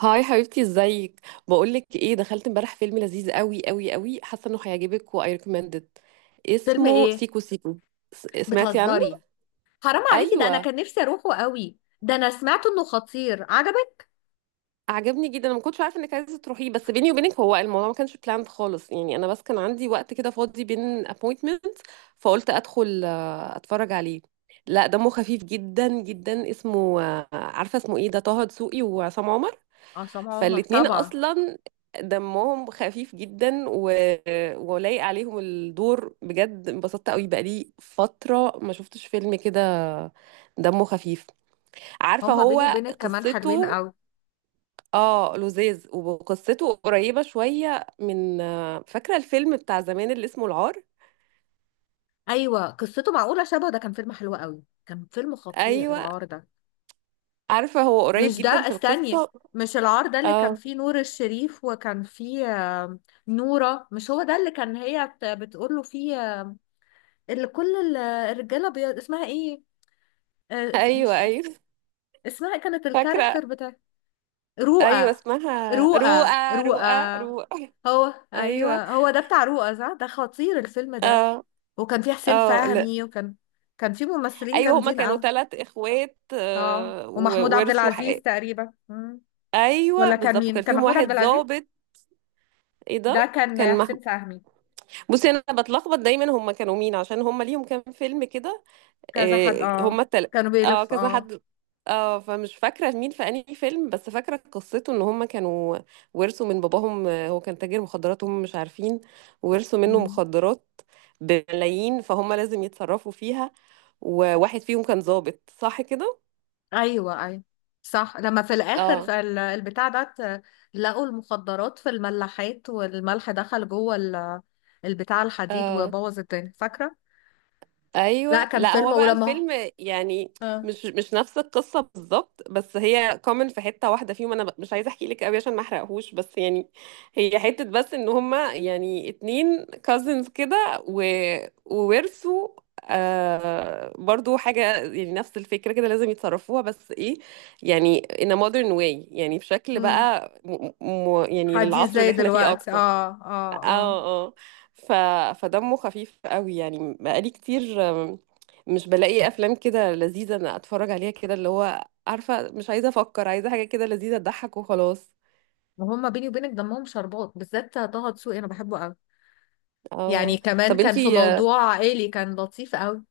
هاي حبيبتي ازيك؟ بقولك ايه، دخلت امبارح فيلم لذيذ قوي قوي قوي، حاسه انه هيعجبك واي ريكومندد. فيلم اسمه ايه؟ سيكو سيكو. سمعتي عنه؟ بتهزري؟ حرام عليكي، ده انا ايوه، كان نفسي اروحه قوي. ده انا سمعت انه خطير. عجبك؟ عجبني جدا. انا ما كنتش عارفه انك عايزه تروحيه، بس بيني وبينك هو الموضوع ما كانش بلاند خالص، يعني انا بس كان عندي وقت كده فاضي بين appointments، فقلت ادخل اتفرج عليه. لا دمه خفيف جدا جدا، اسمه عارفه اسمه ايه، ده طه دسوقي وعصام عمر، عصام عمر فالاتنين طبعا. اصلا دمهم خفيف جدا ولايق عليهم الدور بجد. انبسطت قوي، بقالي فترة ما شفتش فيلم كده دمه خفيف. عارفة هما هو بيني وبينك كمان حلوين قصته؟ قوي. اه لذيذ، وقصته قريبة شوية من، فاكرة الفيلم بتاع زمان اللي اسمه العار؟ ايوه، قصته معقوله شبه. ده كان فيلم حلو قوي، كان فيلم خطير ايوه. العار ده. عارفة هو قريب مش ده، جدا في استني. القصة. مش العار ده اللي كان اه، فيه نور الشريف وكان فيه آم، نورة، مش هو ده اللي كان هي بتقول له فيه؟ آم، اللي كل ال- الرجاله اسمها ايه؟ ايوه مش ايوه، اسمها إيه كانت فاكرة. الكاركتر بتاع ايوه رؤى؟ اسمها رؤى رؤى رؤى. رؤى رؤى. هو ايوه. ايوه، هو ده بتاع رؤى، صح. ده خطير الفيلم ده. اه وكان فيه حسين اه، لا فهمي، وكان فيه ممثلين ايوه، هما جامدين كانوا قوي. ثلاث اخوات اه، ومحمود عبد وورثوا العزيز حق. تقريبا. مم. ايوه ولا كان بالظبط، مين؟ وكان كان فيهم محمود واحد عبد العزيز، ظابط. ايه ده ده كان كان حسين فهمي. بصي انا بتلخبط دايما، هما كانوا مين؟ عشان هما ليهم كام فيلم كده. كذا حد، آه، اه. هما التل... كانوا اه بيلف، كذا اه. حد. اه، فمش فاكره مين في انهي فيلم، بس فاكره قصته ان هما كانوا ورثوا من باباهم، هو كان تاجر مخدرات هم مش عارفين، ورثوا منه مم. مخدرات بملايين، فهم لازم يتصرفوا فيها. وواحد فيهم كان ظابط صح كده. ايوه ايوه، صح. لما في الاخر اه في لقوا المخدرات في الملاحات، والملح دخل جوه البتاع الحديد، اه. وبوظ الدنيا، فاكره؟ لا، ايوه. كان لا فيلم، هو بقى ولما الفيلم يعني اه. مش نفس القصه بالظبط، بس هي كومن في حته واحده فيهم. انا مش عايزه احكي لك قوي عشان ما احرقهوش، بس يعني هي حته بس ان هما يعني اتنين كازنز كده وورثوا، آه برضو حاجه، يعني نفس الفكره كده لازم يتصرفوها، بس ايه، يعني in a modern way، يعني بشكل امم، بقى يعني حديث للعصر اللي زي احنا فيه دلوقتي، اكتر. اه اه اه اه. اه. ف... فدمه خفيف قوي. يعني بقالي كتير مش بلاقي افلام كده لذيذه انا اتفرج عليها كده، اللي هو عارفه مش عايزه افكر، عايزه حاجه كده لذيذه تضحك وخلاص. وهم بيني وبينك دمهم شربات، بالذات طه دسوقي، انا بحبه قوي. يعني اه. كمان طب كان في انتي، موضوع عائلي، كان لطيف قوي.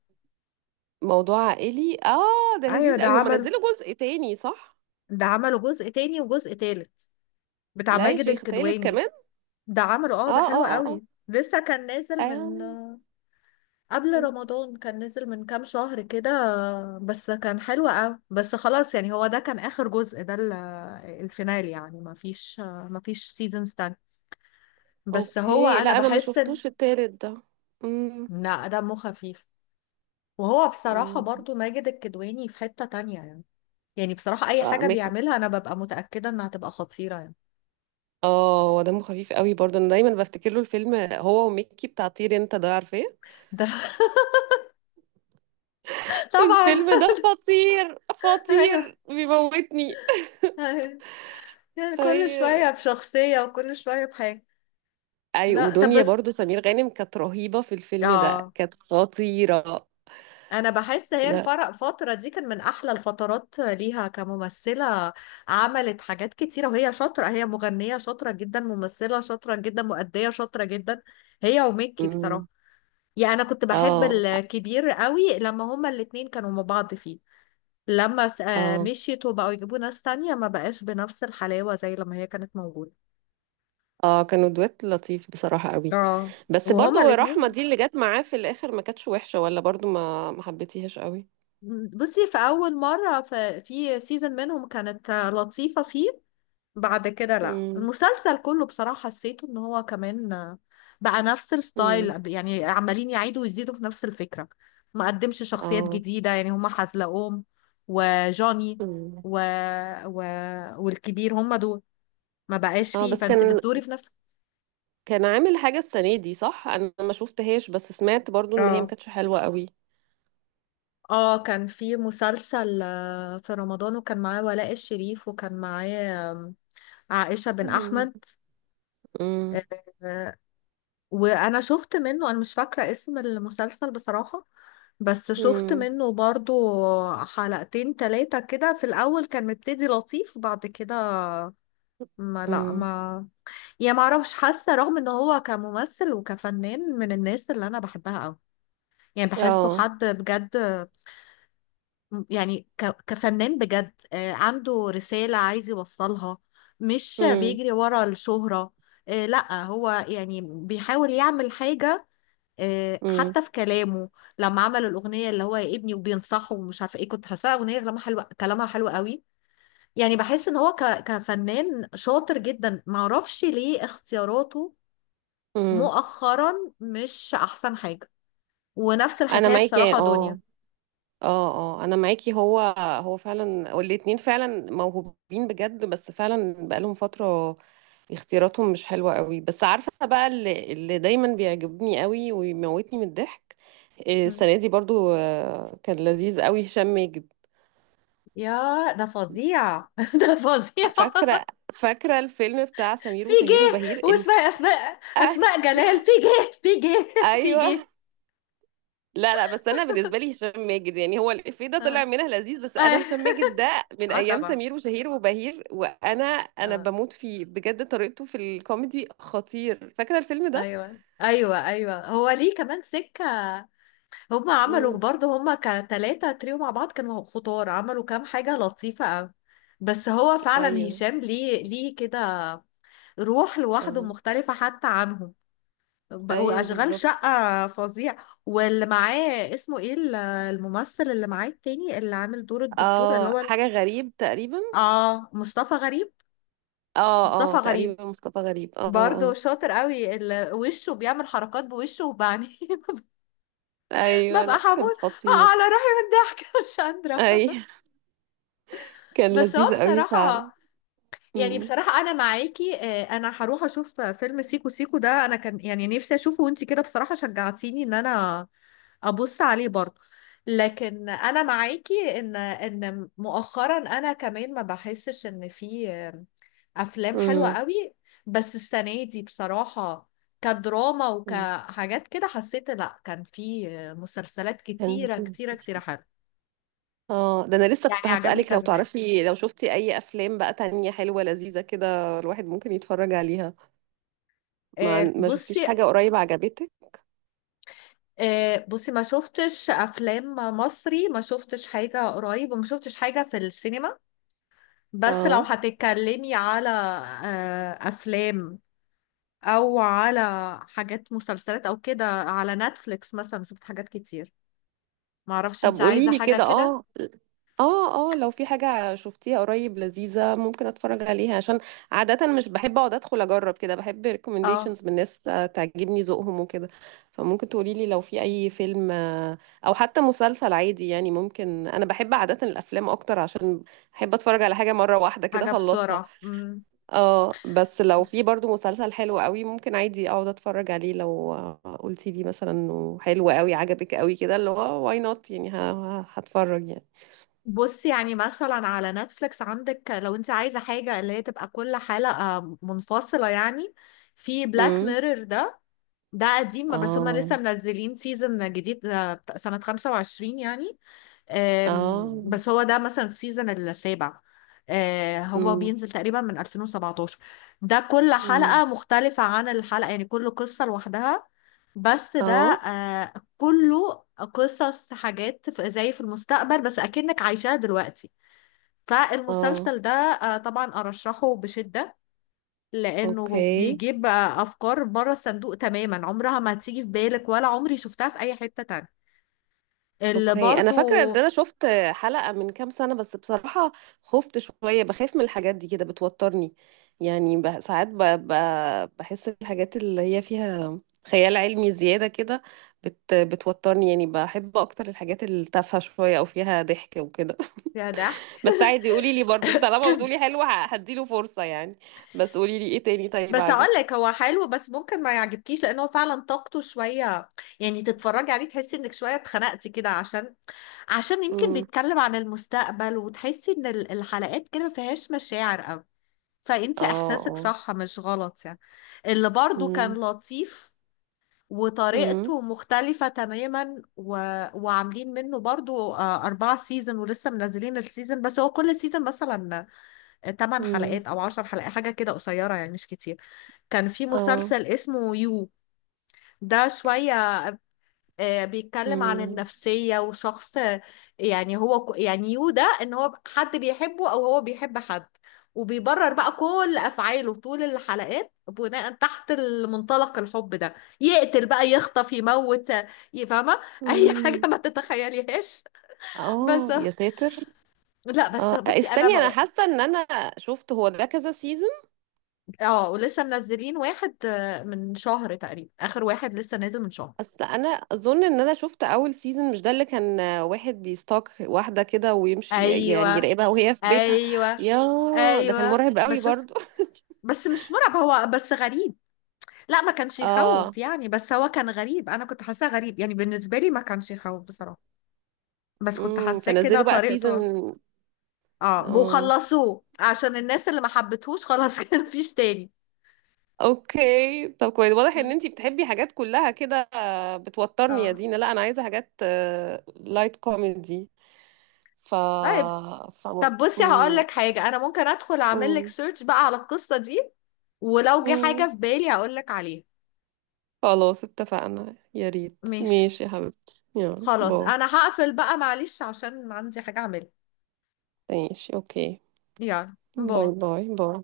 موضوع عائلي، اه ده ايوه، لذيذ ده قوي. هم عمل، نزلوا جزء تاني صح؟ ده عملوا جزء تاني وجزء تالت، بتاع لا يا ماجد شيخ، تالت الكدواني. كمان؟ ده عمله، اه، اه ده حلو اه اه. قوي. لسه كان اه نازل من قبل مم. رمضان، كان نزل من كام شهر كده. بس كان حلو قوي، بس خلاص يعني. هو ده كان آخر جزء، ده الفينال يعني. ما فيش سيزونز تاني. بس هو اوكي، لا انا انا ما بحس ان شفتوش التالت ده. امم. لا، دمه خفيف. وهو بصراحة برضو ماجد الكدواني في حتة تانية يعني. يعني بصراحة، أي حاجة امم. بيعملها أنا ببقى متأكدة إنها هتبقى خطيرة يعني. اه هو دمه خفيف قوي برضه. انا دايما بفتكر له الفيلم هو وميكي بتاع طير انت، ده عارفاه؟ ده طبعا. الفيلم ده خطير أيوه خطير، بيموتني. أيوه، يعني كل ايوه. شوية بشخصية وكل شوية بحاجة. اي، لا، طب ودنيا بس، برضه سمير غانم كانت رهيبة في الفيلم ده، اه. كانت خطيرة. انا بحس هي لا. الفرق فترة دي كان من احلى الفترات ليها كممثلة، عملت حاجات كتيرة. وهي شاطرة، هي مغنية شاطرة جدا، ممثلة شاطرة جدا، مؤدية شاطرة جدا. هي وميكي، أمم. بصراحة. يعني انا كنت بحب اه الكبير قوي لما هما الاتنين كانوا مع بعض فيه. لما اه. مشيت وبقوا يجيبوا ناس تانية، ما بقاش بنفس الحلاوة زي لما هي كانت موجودة. اه كانوا دويت لطيف بصراحة قوي. اه. بس وهما برضه رحمة الاتنين، دي اللي جت معاه في الاخر ما كانتش وحشة، ولا برضه ما حبيتيهاش قوي. بصي في اول مرة في سيزون منهم كانت لطيفة فيه. بعد كده لا، امم. المسلسل كله بصراحة حسيته ان هو كمان بقى نفس امم. الستايل يعني. عمالين يعيدوا ويزيدوا في نفس الفكرة، ما قدمش شخصيات اه. جديدة يعني. هما حزلقوم، وجوني، أمم. و... و... والكبير، هما دول. ما بقاش اه فيه، بس فانت كان، بتدوري في نفس. كان عامل حاجة السنة دي صح؟ انا ما شفتهاش، بس سمعت برضو ان هي ما اه كانتش حلوة قوي. اه. كان في مسلسل في رمضان، وكان معاه ولاء الشريف، وكان معاه عائشة بن مم. أحمد. آه، مم. آه، وأنا شفت منه، أنا مش فاكرة اسم المسلسل بصراحة، بس شفت مم. منه برضو حلقتين تلاتة كده. في الأول كان مبتدي لطيف، بعد كده ما لا مم. ما يعني ما اعرفش. حاسة رغم ان هو كممثل وكفنان من الناس اللي انا بحبها قوي، يعني بحسه اه. حد بجد يعني، كفنان بجد. عنده رسالة عايز يوصلها، مش مم. بيجري ورا الشهرة. لا هو يعني بيحاول يعمل حاجة. مم. حتى في كلامه، لما عمل الأغنية اللي هو يا ابني وبينصحه ومش عارفة ايه، كنت حاساها أغنية كلامها حلو، كلامها حلو قوي. يعني بحس ان هو كفنان شاطر جدا. معرفش ليه اختياراته مم. مؤخرا مش أحسن حاجة. ونفس انا الحكاية معاكي بصراحة دنيا. اه. اه اه انا معاكي، هو هو فعلا، والاتنين فعلا موهوبين بجد، بس فعلا بقالهم فترة اختياراتهم مش حلوة قوي. بس عارفة بقى اللي دايما بيعجبني قوي ويموتني من الضحك، مم. السنة دي برضو كان لذيذ قوي هشام ماجد. يا ده فظيع، ده فظيع. فاكرة، فاكرة الفيلم بتاع سمير في وشهير جه، وبهير واسمها الف...؟ أسماء، آه، أسماء جلال، في جه في جه في جه. ايوه. لا لا، بس انا بالنسبة لي هشام ماجد، يعني هو الإفيه ده اه. طلع منها لذيذ، بس آه، انا هشام ماجد ده من ايام طبعا. سمير وشهير وبهير، وانا اه. بموت فيه بجد، طريقته في الكوميدي خطير. فاكرة الفيلم ده؟ ايوه ايوه ايوه، هو ليه كمان سكه. هما عملوا امم. برضه، هما كتلاتة تريو مع بعض، كانوا خطار. عملوا كام حاجه لطيفه قوي. بس هو فعلا ايوه. هشام، ليه ليه كده روح لوحده اه. مختلفه حتى عنهم. بقوا ايوه اشغال بالظبط. شقه فظيع. واللي معاه اسمه ايه، الممثل اللي معاه التاني اللي عامل دور الدكتور اللي اه هو حاجة غريب تقريبا. مصطفى غريب. اه اه مصطفى غريب، تقريبا مصطفى غريب، اه برضه اه. شاطر قوي، اللي وشه بيعمل حركات بوشه وبعني، ايوه ببقى لا كان حبوس بقى خطير. على روحي من الضحك. مش قادرة. اي كان بس هو لذيذ قوي بصراحة، فعلا. يعني بصراحة أنا معاكي. أنا هروح أشوف فيلم سيكو سيكو ده، أنا كان يعني نفسي أشوفه، وأنتي كده بصراحة شجعتيني إن أنا أبص عليه برضه. لكن أنا معاكي إن مؤخرا أنا كمان ما بحسش إن في أفلام حلوة امم. قوي. بس السنة دي بصراحة كدراما أمم. وكحاجات كده حسيت، لأ، كان في مسلسلات كان كتيرة في، كتيرة كتيرة حلوة. اه ده انا لسه كنت يعني عجبني هسألك، لو كذا حاجة. تعرفي لو شفتي اي افلام بقى تانية حلوة لذيذة كده الواحد ممكن يتفرج عليها. ما ما شفتيش بصي، حاجة قريب عجبتك؟ بصي، ما شفتش افلام مصري، ما شفتش حاجة قريب، وما شفتش حاجة في السينما. بس لو اه هتتكلمي على افلام او على حاجات مسلسلات او كده على نتفليكس مثلا، شفت حاجات كتير. ما اعرفش انت طب قولي عايزة لي حاجة كده. اه كده، اه، اه لو في حاجة شفتيها قريب لذيذة ممكن اتفرج عليها، عشان عادة مش بحب اقعد ادخل اجرب كده، بحب اه، recommendations من ناس تعجبني ذوقهم وكده، فممكن تقولي لي لو في اي فيلم، او حتى مسلسل عادي يعني. ممكن انا بحب عادة الافلام اكتر، عشان بحب اتفرج على حاجة مرة واحدة كده حاجة اخلصها. بسرعة. مم. اه، بس لو في برضو مسلسل حلو قوي ممكن عادي اقعد اتفرج عليه، لو قلتي لي مثلا انه حلو قوي عجبك قوي كده، اللي هو واي نوت يعني، هتفرج يعني. بصي يعني مثلا على نتفليكس عندك، لو انت عايزة حاجة اللي هي تبقى كل حلقة منفصلة يعني، في بلاك امم. ميرور ده. ده قديم، بس هما لسه اه منزلين سيزون جديد بتاع سنة 25 يعني. اه. بس هو ده مثلا السيزون السابع. هو امم. بينزل تقريبا من 2017. ده كل امم. حلقة مختلفة عن الحلقة يعني، كل قصة لوحدها. بس ده اه كله قصص حاجات زي في المستقبل بس أكنك عايشاها دلوقتي. اه. فالمسلسل ده طبعا أرشحه بشدة، لانه اوكي. بيجيب بقى افكار بره الصندوق تماما، عمرها ما هتيجي في بالك ولا عمري شفتها في اي حتة تانية. اللي اوكي انا برضو، فاكره ان انا شفت حلقه من كام سنه، بس بصراحه خفت شويه. بخاف من الحاجات دي كده، بتوترني. يعني ساعات بحس الحاجات اللي هي فيها خيال علمي زياده كده بتوترني. يعني بحب اكتر الحاجات التافهه شويه او فيها ضحك وكده. يا ضحك. بس عادي، قولي لي برضو، طالما بتقولي حلو هديله فرصه يعني. بس قولي لي ايه تاني طيب بس اقول عجب. لك هو حلو، بس ممكن ما يعجبكيش، لان هو فعلا طاقته شويه يعني. تتفرجي عليه تحسي انك شويه اتخنقتي كده، عشان يمكن امم. بيتكلم عن المستقبل، وتحسي ان الحلقات كده ما فيهاش مشاعر قوي، فانت اه احساسك اه. صح مش غلط يعني. اللي برضو كان امم. لطيف امم. وطريقته مختلفة تماما، وعاملين منه برضو أربعة سيزون، ولسه منزلين السيزون. بس هو كل سيزون مثلا تمن امم. حلقات أو عشر حلقات، حاجة كده قصيرة يعني، مش كتير. كان في اه. مسلسل اسمه يو، ده شوية بيتكلم عن امم. النفسية وشخص. يعني هو يعني يو ده ان هو حد بيحبه او هو بيحب حد، وبيبرر بقى كل افعاله طول الحلقات بناء تحت المنطلق الحب ده. يقتل بقى، يخطف، يموت، يفهمه اي حاجة ما تتخيليهاش. بس اه يا ساتر. لا، بس اه بصي انا استني، انا بقى، حاسه ان انا شفت، هو ده كذا سيزون. اه، ولسه منزلين واحد من شهر تقريبا، اخر واحد لسه نازل من شهر. اصل انا اظن ان انا شفت اول سيزون، مش ده اللي كان واحد بيستاك واحده كده ويمشي، يعني ايوه يراقبها وهي في بيتها؟ ايوه يا، ده كان ايوه، مرعب قوي بس شفت. برضو. بس مش مرعب، هو بس غريب. لا، ما كانش اه. يخوف يعني، بس هو كان غريب، انا كنت حاساه غريب يعني. بالنسبه لي ما كانش يخوف بصراحه، بس كنت حاساه كده فنزلوا بقى طريقته. سيزون. اه، اه وخلصوه عشان الناس اللي ما حبتهوش، خلاص. كان مفيش تاني. اوكي، طب كويس. واضح ان مم. انتي بتحبي حاجات كلها كده بتوترني يا اه. دينا. لا انا عايزه حاجات لايت كوميدي، ف طيب، ف طب بصي هقول لك حاجه، انا ممكن ادخل اعمل لك امم. سيرش بقى على القصه دي، ولو جه مم. حاجه في بالي هقول لك عليها. خلاص اتفقنا، يا ريت، ماشي، ماشي يا حبيبتي، يلا خلاص، باي. انا هقفل بقى معلش عشان عندي حاجه اعملها. ماشي اوكي. يلا باي باي. باي باي.